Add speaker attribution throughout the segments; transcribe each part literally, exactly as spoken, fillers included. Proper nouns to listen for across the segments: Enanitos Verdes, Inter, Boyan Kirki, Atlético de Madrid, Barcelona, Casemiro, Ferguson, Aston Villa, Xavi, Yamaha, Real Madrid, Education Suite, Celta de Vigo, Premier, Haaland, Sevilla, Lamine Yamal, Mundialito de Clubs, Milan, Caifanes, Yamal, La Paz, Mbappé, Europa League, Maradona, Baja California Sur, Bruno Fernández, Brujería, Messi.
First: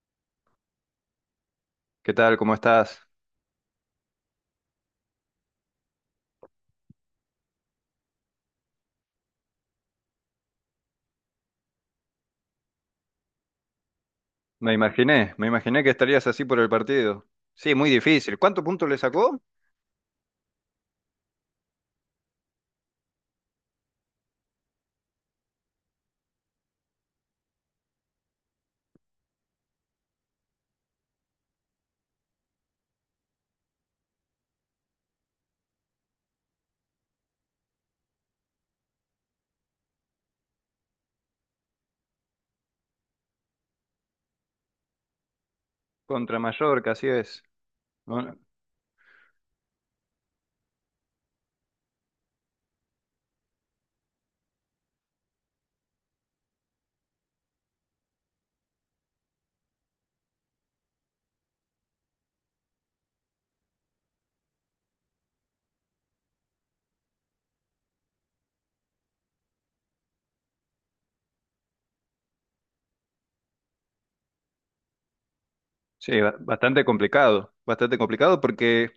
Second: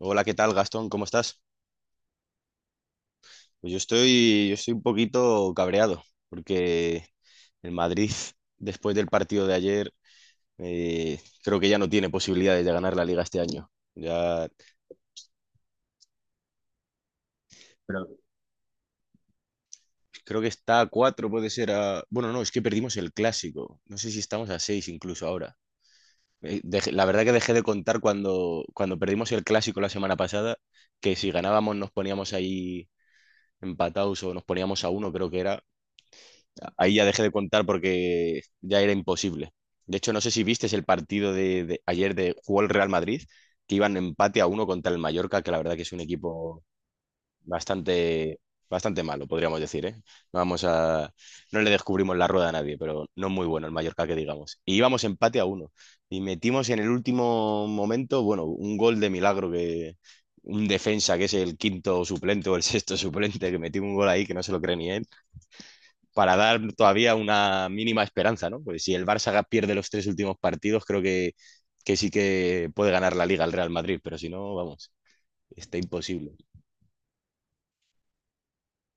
Speaker 1: Hola, ¿qué tal, Gastón? ¿Cómo estás?
Speaker 2: ¿Qué tal? ¿Cómo estás?
Speaker 1: Pues yo estoy, yo estoy un poquito cabreado porque el Madrid, después del partido de ayer, eh, creo que ya no tiene posibilidades de ganar la Liga este año. Ya.
Speaker 2: Me imaginé, me imaginé que estarías así por el partido. Sí, muy
Speaker 1: Pero
Speaker 2: difícil. ¿Cuántos puntos le sacó?
Speaker 1: creo que está a cuatro, puede ser a... Bueno, no, es que perdimos el clásico. No sé si estamos a seis incluso ahora. Eh, dejé- la verdad que dejé de contar cuando, cuando perdimos el clásico la semana pasada, que si ganábamos nos poníamos ahí empatados o nos poníamos a uno, creo que era. Ahí ya dejé de contar porque ya era imposible. De hecho, no sé si viste el partido de, de ayer de jugó el Real Madrid, que iban empate a uno contra el Mallorca, que la verdad que es un
Speaker 2: Contra
Speaker 1: equipo
Speaker 2: Mallorca, así es. Bueno,
Speaker 1: bastante, bastante malo, podríamos decir, ¿eh? No vamos a, no le descubrimos la rueda a nadie, pero no muy bueno el Mallorca que digamos. Y íbamos empate a uno. Y metimos en el último momento, bueno, un gol de milagro que un defensa que es el quinto suplente o el sexto suplente, que metió un gol ahí que no se lo cree ni él para dar todavía una mínima esperanza, ¿no? Porque si el Barça pierde los tres últimos partidos, creo que, que sí que puede ganar la Liga el Real Madrid, pero si no, vamos, está
Speaker 2: sí,
Speaker 1: imposible.
Speaker 2: ba- bastante complicado, bastante complicado porque,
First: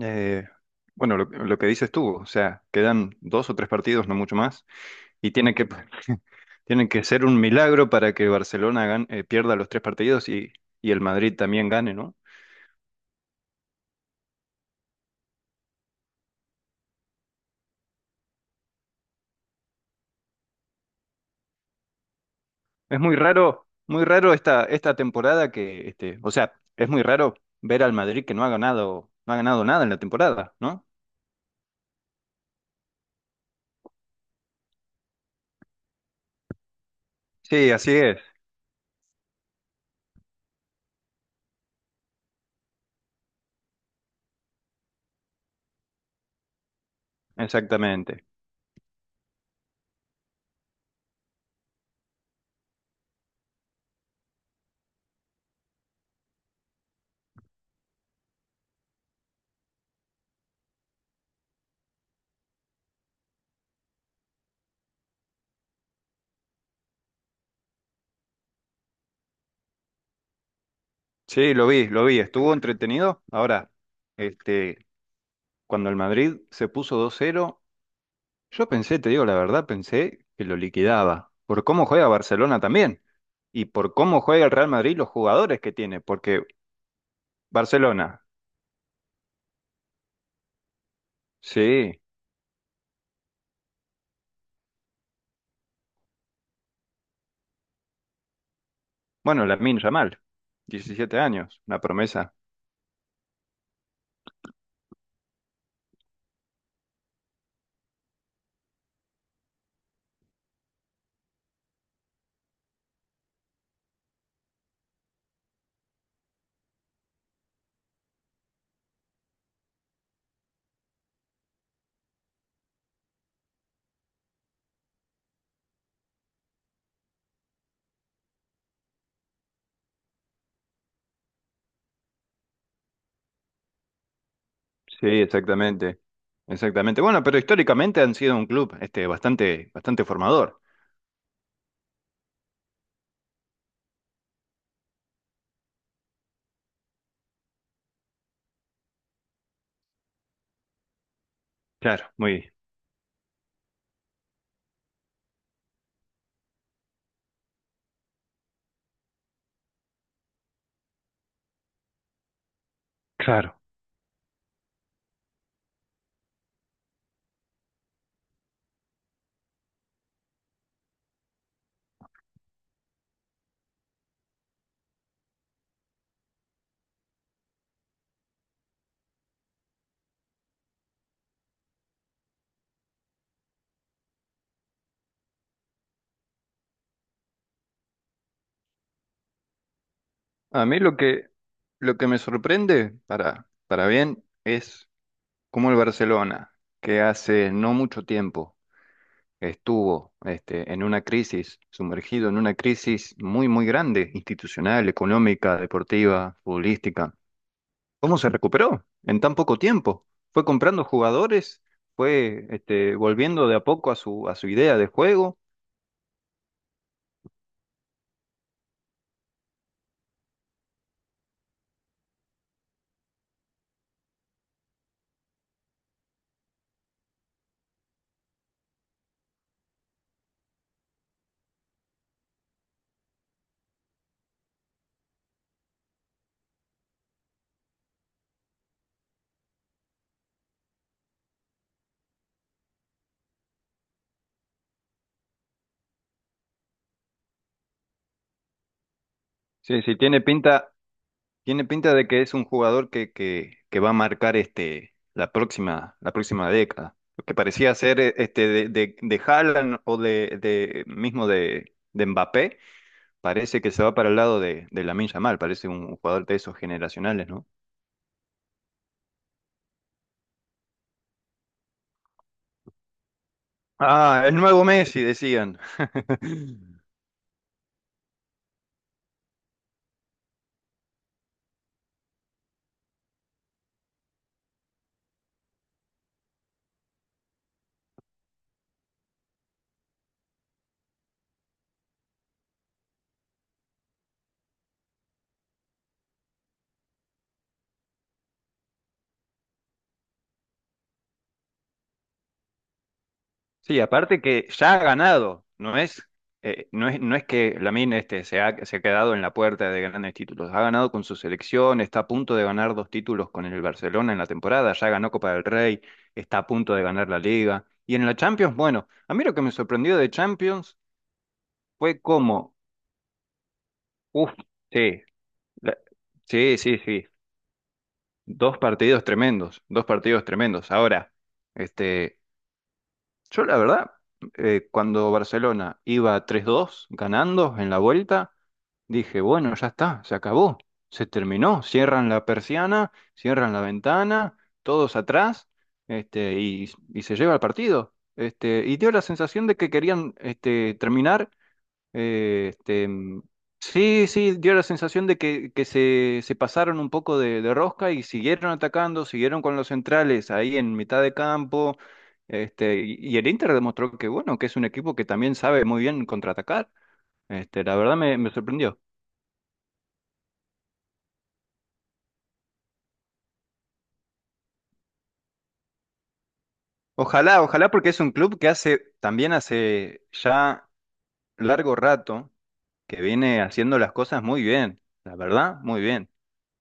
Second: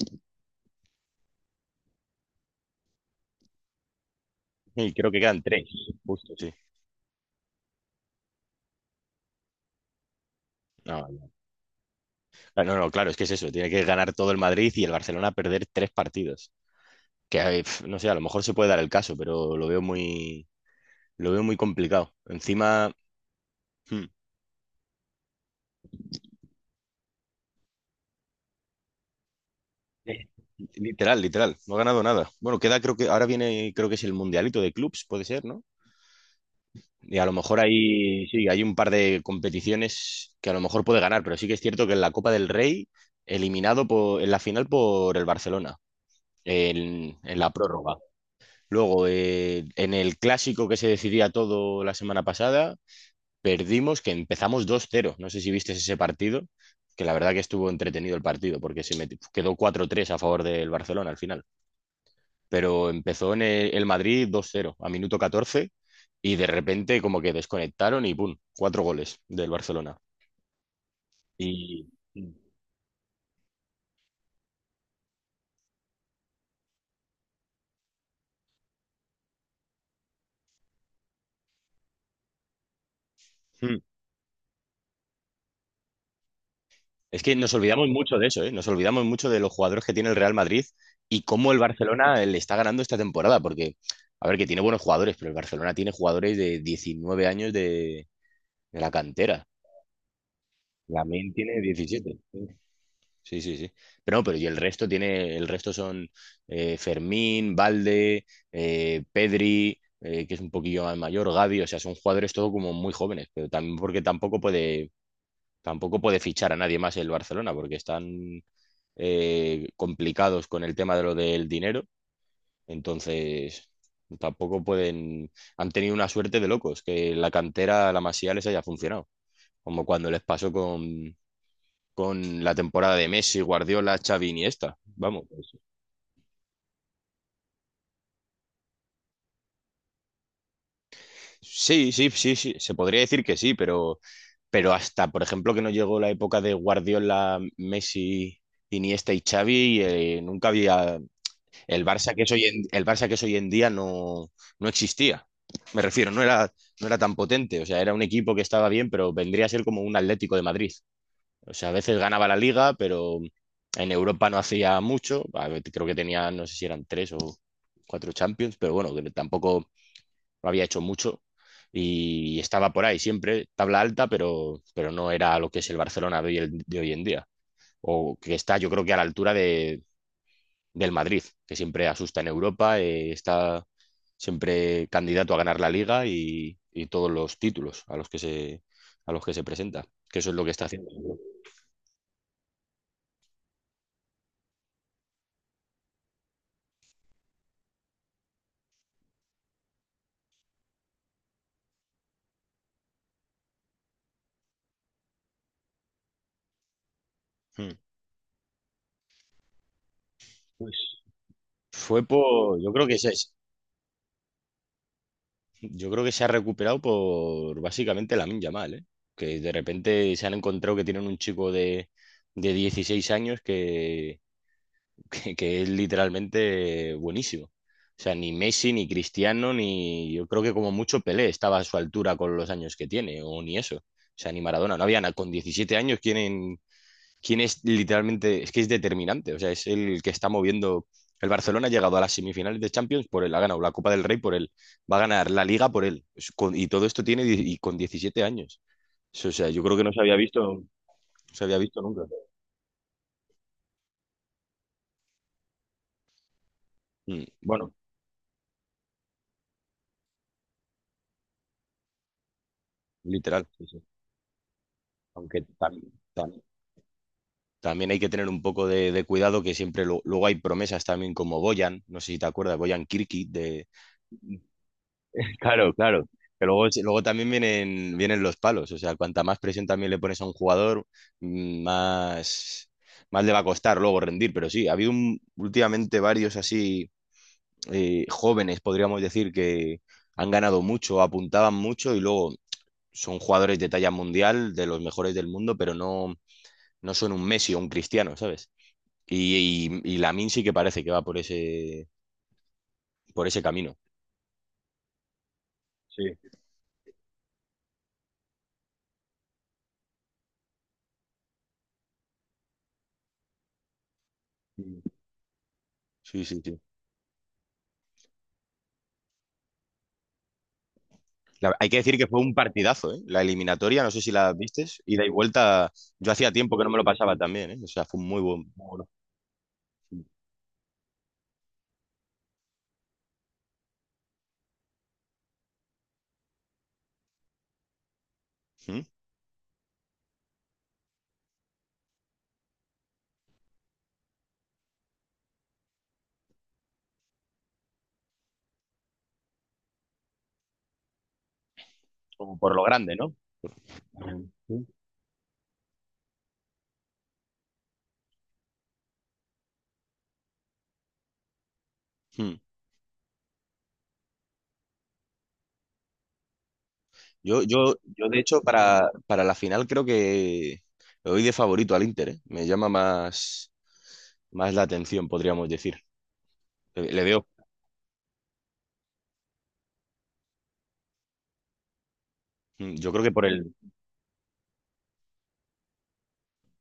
Speaker 2: eh, bueno, lo, lo que dices tú, o sea, quedan dos o tres partidos, no mucho más,
Speaker 1: Y creo que
Speaker 2: y
Speaker 1: quedan
Speaker 2: tiene
Speaker 1: tres,
Speaker 2: que,
Speaker 1: justo, sí.
Speaker 2: tienen que ser un milagro para que Barcelona gan- eh, pierda los tres partidos y, y
Speaker 1: No,
Speaker 2: el
Speaker 1: vale.
Speaker 2: Madrid también gane, ¿no?
Speaker 1: Ah, no, no, claro, es que es eso, tiene que ganar todo el Madrid y el Barcelona perder tres partidos. Que, eh, pf, no sé, a lo mejor se puede dar el caso, pero lo veo muy, lo veo muy complicado. Encima,
Speaker 2: Es muy raro,
Speaker 1: hmm,
Speaker 2: muy raro esta, esta temporada que, este, o sea, es muy raro ver al Madrid que no ha ganado, no ha ganado nada en la temporada, ¿no?
Speaker 1: literal, literal, no ha ganado nada. Bueno, queda, creo que ahora viene, creo que es el Mundialito de Clubs, puede ser, ¿no? Y a lo mejor
Speaker 2: Sí, así es,
Speaker 1: hay, sí, hay un par de competiciones que a lo mejor puede ganar, pero sí que es cierto que en la Copa del Rey, eliminado por, en la final por el Barcelona, en, en la prórroga.
Speaker 2: exactamente.
Speaker 1: Luego, eh, en el clásico que se decidía todo la semana pasada, perdimos que empezamos dos cero. No sé si viste ese partido, que la verdad que estuvo entretenido el partido, porque se meti- quedó cuatro tres a favor del Barcelona al final, pero empezó en el, el Madrid dos cero a minuto catorce y de repente como que desconectaron y ¡pum! Cuatro goles del Barcelona.
Speaker 2: Sí, lo
Speaker 1: Y
Speaker 2: vi, lo vi, estuvo entretenido. Ahora, este, cuando el Madrid se puso dos cero, yo pensé, te digo la verdad, pensé que lo liquidaba, por cómo juega Barcelona también, y
Speaker 1: mm,
Speaker 2: por cómo juega el Real Madrid y los jugadores que tiene, porque
Speaker 1: es que nos olvidamos mucho
Speaker 2: Barcelona,
Speaker 1: de eso, ¿eh? Nos olvidamos mucho de los jugadores que tiene el Real Madrid y cómo el
Speaker 2: sí,
Speaker 1: Barcelona le está ganando esta temporada, porque, a ver, que tiene buenos jugadores, pero el Barcelona tiene jugadores de diecinueve años de, de la
Speaker 2: bueno,
Speaker 1: cantera.
Speaker 2: Lamine Yamal, diecisiete
Speaker 1: Lamine tiene
Speaker 2: años, una
Speaker 1: diecisiete.
Speaker 2: promesa.
Speaker 1: Sí, sí, sí. Pero no, pero y el resto tiene, el resto son eh, Fermín, Valde, eh, Pedri, eh, que es un poquillo más mayor, Gavi, o sea, son jugadores todo como muy jóvenes, pero también porque tampoco puede, tampoco puede fichar a nadie más el Barcelona, porque están eh, complicados con el tema de lo del dinero, entonces tampoco pueden, han tenido una suerte de locos, que la cantera, la Masía les haya funcionado, como cuando les pasó con, con la temporada de Messi, Guardiola, Xavi, Iniesta.
Speaker 2: Sí,
Speaker 1: Vamos, pues.
Speaker 2: exactamente. Exactamente. Bueno, pero históricamente han sido un club este bastante bastante formador.
Speaker 1: Sí, sí, sí, sí, se podría decir que sí, pero, pero hasta, por ejemplo, que no llegó la época de Guardiola, Messi, Iniesta y Xavi, eh, nunca había el
Speaker 2: Claro,
Speaker 1: Barça que es hoy
Speaker 2: muy
Speaker 1: en, el Barça que es hoy en día no, no existía. Me refiero, no era, no era tan potente, o sea, era un equipo que estaba bien, pero vendría a ser como un Atlético de Madrid. O sea, a veces ganaba la liga, pero
Speaker 2: claro.
Speaker 1: en Europa no hacía mucho. A ver, creo que tenía, no sé si eran tres o cuatro Champions, pero bueno, que tampoco había hecho mucho. Y estaba por ahí siempre, tabla alta, pero, pero no era lo que es el Barcelona de hoy, el- de hoy en día. O que está, yo creo que a la altura de, del Madrid, que siempre asusta en Europa, eh, está siempre candidato a ganar la liga y, y todos los títulos a los que se, a los que se presenta. Que eso es lo que está
Speaker 2: A mí
Speaker 1: haciendo.
Speaker 2: lo que lo que me sorprende para para bien es cómo el Barcelona, que hace no mucho tiempo estuvo este en una crisis, sumergido en una crisis muy muy grande, institucional, económica, deportiva, futbolística.
Speaker 1: Hmm.
Speaker 2: ¿Cómo se recuperó en tan poco tiempo? Fue comprando jugadores,
Speaker 1: Fue
Speaker 2: fue
Speaker 1: por, yo creo
Speaker 2: este,
Speaker 1: que se,
Speaker 2: volviendo de a poco a su, a su idea de juego.
Speaker 1: yo creo que se ha recuperado por básicamente la Yamal, ¿eh? Que de repente se han encontrado que tienen un chico de, de dieciséis años que, que, que es literalmente buenísimo. O sea, ni Messi, ni Cristiano, ni yo creo que como mucho Pelé estaba a su altura con los años que tiene, o ni eso. O sea, ni Maradona, no había nada. Con diecisiete años, ¿quién, quién es literalmente, es que es determinante, o sea, es el que está moviendo. El Barcelona ha llegado a las semifinales de Champions por él, ha ganado la Copa del Rey por él, va a ganar la Liga por él. Es con- y todo esto tiene die- y con diecisiete años. Es- O sea, yo creo
Speaker 2: Sí,
Speaker 1: que no
Speaker 2: sí,
Speaker 1: se había
Speaker 2: tiene
Speaker 1: visto, no
Speaker 2: pinta,
Speaker 1: se había
Speaker 2: tiene
Speaker 1: visto
Speaker 2: pinta
Speaker 1: nunca.
Speaker 2: de que es un jugador que, que, que va a marcar este, la próxima, la próxima década.
Speaker 1: Mm.
Speaker 2: Lo que
Speaker 1: Bueno,
Speaker 2: parecía ser eh, este, de, de, de Haaland o de, de mismo de, de Mbappé,
Speaker 1: literal,
Speaker 2: parece
Speaker 1: sí,
Speaker 2: que
Speaker 1: sí.
Speaker 2: se va para el lado de, de Lamine Yamal,
Speaker 1: Aunque
Speaker 2: parece un
Speaker 1: también,
Speaker 2: un jugador
Speaker 1: tam-
Speaker 2: de esos generacionales, ¿no?
Speaker 1: también hay que tener un poco de, de cuidado que siempre lo- luego hay promesas también como Boyan, no sé si te acuerdas, Boyan Kirki.
Speaker 2: Ah, el nuevo Messi, decían.
Speaker 1: Claro, claro. Que luego, si- luego también vienen, vienen los palos. O sea, cuanta más presión también le pones a un jugador, mm, más, más le va a costar luego rendir. Pero sí, ha habido un- últimamente varios así eh, jóvenes, podríamos decir, que han ganado mucho, apuntaban mucho y luego son jugadores de talla mundial, de los mejores del mundo, pero no, no son un Messi o un Cristiano, ¿sabes? Y, y, y Lamine sí que parece que va por ese, por ese camino.
Speaker 2: Sí, aparte que ya ha ganado, no
Speaker 1: Sí,
Speaker 2: es, eh, no es, no es que Lamine este, se ha, se ha quedado en la puerta de grandes títulos, ha ganado con su selección, está a punto de ganar dos títulos con el Barcelona en la temporada, ya ganó Copa del Rey,
Speaker 1: sí,
Speaker 2: está
Speaker 1: sí.
Speaker 2: a
Speaker 1: Sí.
Speaker 2: punto de ganar la Liga. Y en la Champions, bueno, a mí lo que me sorprendió de Champions
Speaker 1: La- hay que decir
Speaker 2: fue
Speaker 1: que fue un
Speaker 2: como,
Speaker 1: partidazo, ¿eh? La eliminatoria, no sé si la
Speaker 2: uff,
Speaker 1: vistes,
Speaker 2: sí,
Speaker 1: ida y vuelta,
Speaker 2: la-
Speaker 1: yo hacía tiempo
Speaker 2: sí,
Speaker 1: que no
Speaker 2: sí,
Speaker 1: me lo
Speaker 2: sí,
Speaker 1: pasaba también, ¿eh? O sea, fue un muy buen,
Speaker 2: dos
Speaker 1: muy bueno.
Speaker 2: partidos tremendos, dos partidos tremendos. Ahora, este... Yo la verdad, eh, cuando Barcelona iba tres dos ganando en la vuelta,
Speaker 1: ¿Mm?
Speaker 2: dije, bueno, ya está, se acabó, se terminó, cierran la persiana, cierran la ventana, todos atrás, este, y, y se lleva el partido. Este, y dio la sensación de que querían este, terminar
Speaker 1: Como
Speaker 2: eh,
Speaker 1: por lo
Speaker 2: este,
Speaker 1: grande, ¿no?
Speaker 2: mm, sí, sí, dio la
Speaker 1: Sí.
Speaker 2: sensación de que, que se, se pasaron un poco de, de rosca y siguieron atacando, siguieron con los centrales ahí en mitad de campo.
Speaker 1: ¿Mm?
Speaker 2: Este, y, y el Inter demostró que, bueno, que es un equipo que también sabe muy bien contraatacar.
Speaker 1: Yo,
Speaker 2: Este,
Speaker 1: yo,
Speaker 2: la verdad
Speaker 1: yo,
Speaker 2: me,
Speaker 1: de
Speaker 2: me
Speaker 1: hecho,
Speaker 2: sorprendió.
Speaker 1: para, para la final creo que le doy de favorito al Inter, ¿eh? Me llama más, más la atención, podríamos decir. Le, le veo,
Speaker 2: Ojalá, ojalá, porque es un club que hace, también hace ya largo rato,
Speaker 1: mm, yo
Speaker 2: que
Speaker 1: creo que por
Speaker 2: viene
Speaker 1: el,
Speaker 2: haciendo las cosas muy bien, la verdad, muy bien.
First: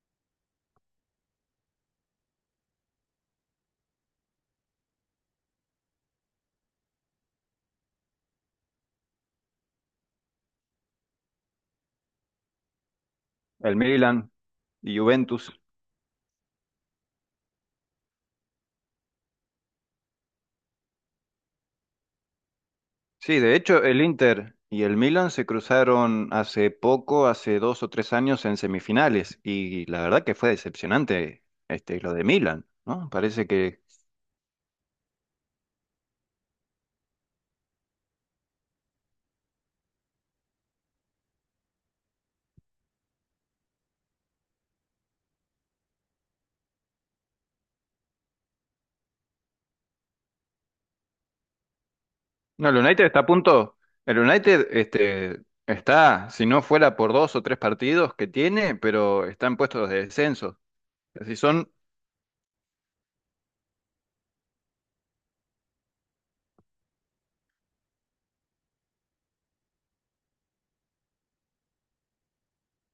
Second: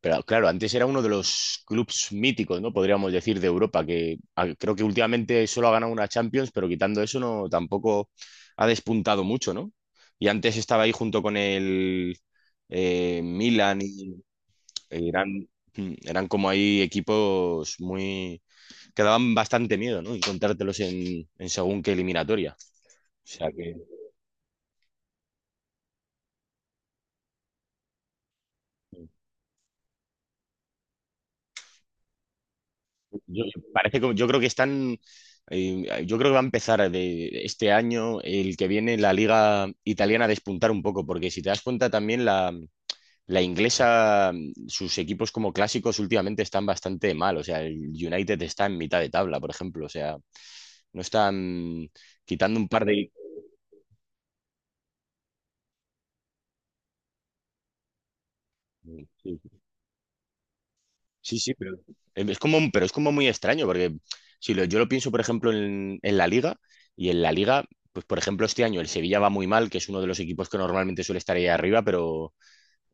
Speaker 1: Pero claro, antes era uno de los clubes míticos, ¿no? Podríamos decir, de Europa, que ah, creo que últimamente solo ha ganado una Champions, pero quitando eso no tampoco ha despuntado mucho, ¿no? Y antes estaba ahí junto con el eh,
Speaker 2: El
Speaker 1: Milan y
Speaker 2: Milan y
Speaker 1: eh, eran,
Speaker 2: Juventus.
Speaker 1: mm, eran como ahí equipos muy que daban bastante miedo, ¿no? Encontrártelos en, en según qué eliminatoria. O
Speaker 2: Sí,
Speaker 1: sea
Speaker 2: de
Speaker 1: que.
Speaker 2: hecho, el Inter y el Milan se cruzaron hace poco, hace dos o tres años en
Speaker 1: Mm.
Speaker 2: semifinales, y la verdad que fue decepcionante este, lo de Milan, ¿no?
Speaker 1: Yo,
Speaker 2: Parece que...
Speaker 1: parece que yo creo que están, eh, Yo creo que va a empezar de este año, el que viene, la liga italiana a despuntar un poco, porque si te das cuenta también la, la inglesa, sus equipos como clásicos últimamente están bastante mal, o sea, el United está en mitad de tabla, por ejemplo, o sea, no están, quitando un
Speaker 2: No, el
Speaker 1: par
Speaker 2: United
Speaker 1: de.
Speaker 2: está a punto... El United este, está, si no fuera por dos o tres partidos que tiene, pero está en puestos de descenso. Así
Speaker 1: Sí, sí, pero
Speaker 2: son...
Speaker 1: em, es como, pero es como muy extraño, porque si lo- yo lo pienso, por ejemplo, en, en la Liga, y en la Liga, pues por ejemplo, este año el Sevilla va muy mal, que es uno de los equipos que normalmente suele estar ahí arriba, pero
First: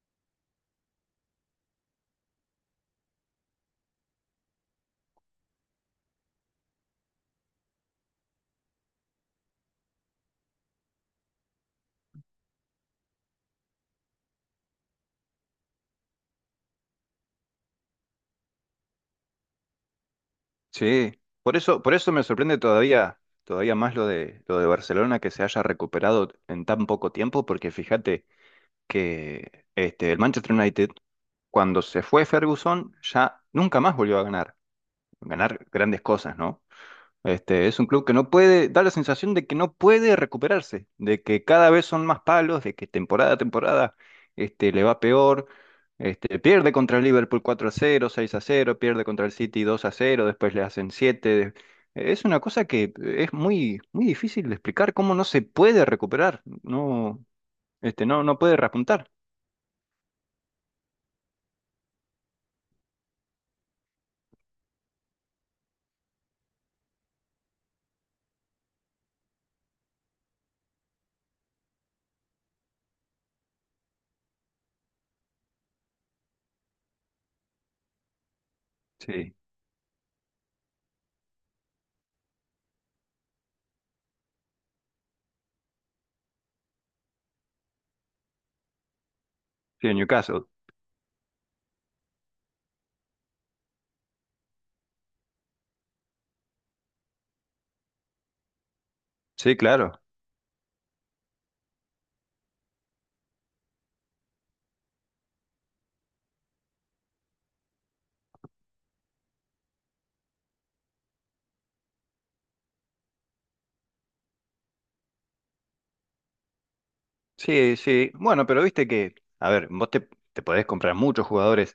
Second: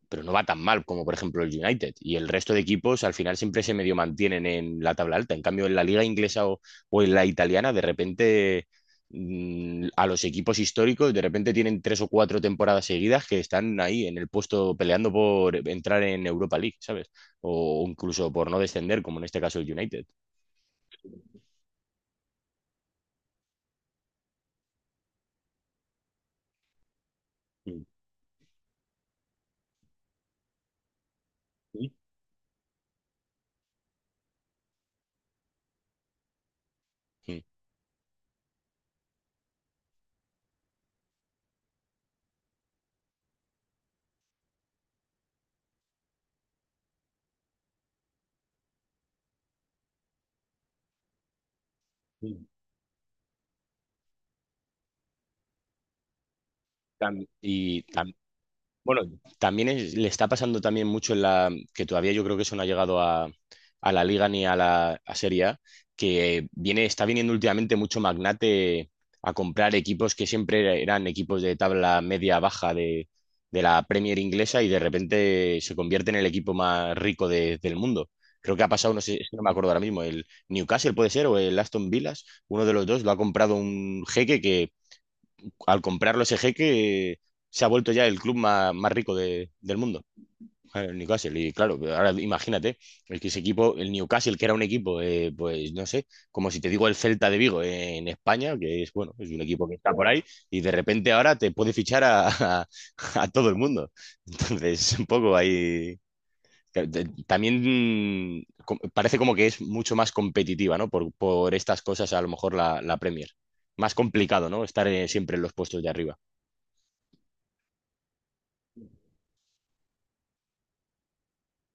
Speaker 1: pero no va tan mal como por ejemplo el United. Y el resto de equipos al final siempre se medio mantienen en la tabla alta. En cambio, en la liga inglesa o, o en la italiana, de repente mmm, a los equipos históricos, de repente tienen tres o cuatro temporadas seguidas que están ahí en el puesto peleando por entrar en Europa League, ¿sabes? O, incluso por no descender, como en este caso el United.
Speaker 2: Sí, por eso, por eso me sorprende todavía, todavía más lo de, lo de Barcelona que se haya recuperado en tan poco tiempo, porque
Speaker 1: Sí,
Speaker 2: fíjate que este, el Manchester United cuando
Speaker 1: sí.
Speaker 2: se fue Ferguson, ya nunca más volvió a ganar, ganar grandes cosas, ¿no?
Speaker 1: Mm.
Speaker 2: Este, es un club que no puede, da la sensación de que no puede recuperarse, de que cada vez son más palos, de que temporada a temporada este, le va peor, este, pierde contra el Liverpool cuatro a cero, seis a cero, pierde contra el City dos a cero, después le hacen siete. Es una
Speaker 1: Sí.
Speaker 2: cosa que es muy, muy difícil de explicar cómo no se puede recuperar, no,
Speaker 1: Tam- Y
Speaker 2: este, no, no puede
Speaker 1: bueno,
Speaker 2: repuntar.
Speaker 1: también es- le está pasando también mucho en la que todavía yo creo que eso no ha llegado a, a la Liga ni a la a Serie A, que viene, está viniendo últimamente mucho magnate a comprar equipos que siempre eran equipos de tabla media baja de, de la Premier inglesa y de repente se convierte en el equipo más rico de- del mundo. Creo que ha pasado, no sé, es
Speaker 2: Sí,
Speaker 1: que no me acuerdo ahora mismo, el Newcastle puede ser o el Aston Villa, uno de los dos lo ha comprado un jeque. Al comprarlo ese jeque, se ha vuelto ya el club más, más rico de- del
Speaker 2: sí, en
Speaker 1: mundo,
Speaker 2: Newcastle.
Speaker 1: el Newcastle. Y claro, ahora imagínate, el que ese equipo, el Newcastle, que era un equipo, eh, pues no sé, como si te digo el Celta de Vigo en España, que es, bueno, es un
Speaker 2: Sí,
Speaker 1: equipo que está
Speaker 2: claro.
Speaker 1: por ahí, y de repente ahora te puede fichar a, a- a todo el mundo. Entonces, un poco ahí. que- de- También mm, co- parece como que es mucho más competitiva, ¿no? Por, por estas cosas, a lo mejor la, la Premier. Más complicado, ¿no? Estar eh, siempre en los puestos de arriba.
Speaker 2: Sí, sí. Bueno, pero viste que, a ver, vos te, te podés comprar muchos jugadores,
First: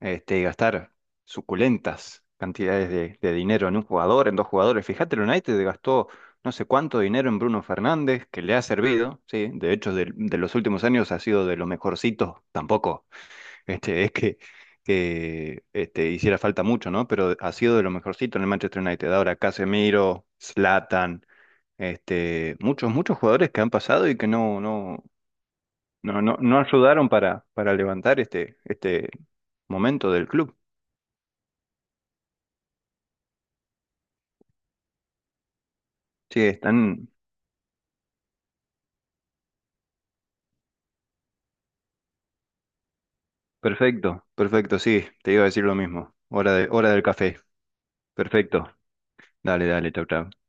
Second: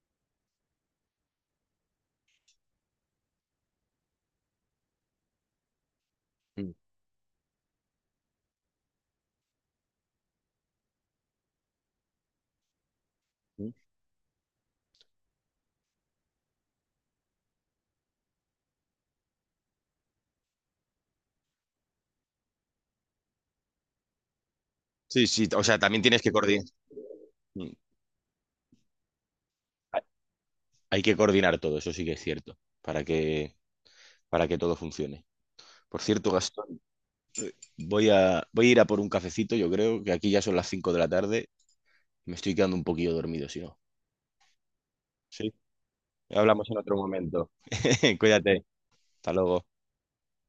Speaker 2: este, y gastar suculentas cantidades de, de dinero en un jugador, en dos jugadores. Fíjate, el United gastó no sé
Speaker 1: Ujú.
Speaker 2: cuánto dinero en Bruno Fernández, que le ha servido, sí. De hecho, del- de los últimos años ha sido de lo mejorcito. Tampoco, este, es que, que este, hiciera falta mucho, ¿no? Pero ha sido de lo mejorcito en el Manchester United. Ahora Casemiro, Zlatan. Este, muchos, muchos jugadores que han pasado y que no, no.
Speaker 1: Sí, sí, o sea, también tienes
Speaker 2: No,
Speaker 1: que
Speaker 2: no, no
Speaker 1: coordinar.
Speaker 2: ayudaron para,
Speaker 1: mm,
Speaker 2: para levantar este, este momento del club.
Speaker 1: Hay que coordinar todo, eso sí que es cierto, para que, para que todo funcione. Por cierto,
Speaker 2: Sí,
Speaker 1: Gastón,
Speaker 2: están.
Speaker 1: voy a, voy a ir a por un cafecito, yo creo que aquí ya son las cinco de la tarde, me estoy quedando un poquillo dormido, si no.
Speaker 2: Perfecto, perfecto, sí, te iba a
Speaker 1: Sí,
Speaker 2: decir lo mismo. Hora de,
Speaker 1: hablamos en
Speaker 2: hora
Speaker 1: otro
Speaker 2: del café.
Speaker 1: momento. Cuídate,
Speaker 2: Perfecto.
Speaker 1: hasta luego.
Speaker 2: Dale, dale, chau, chau.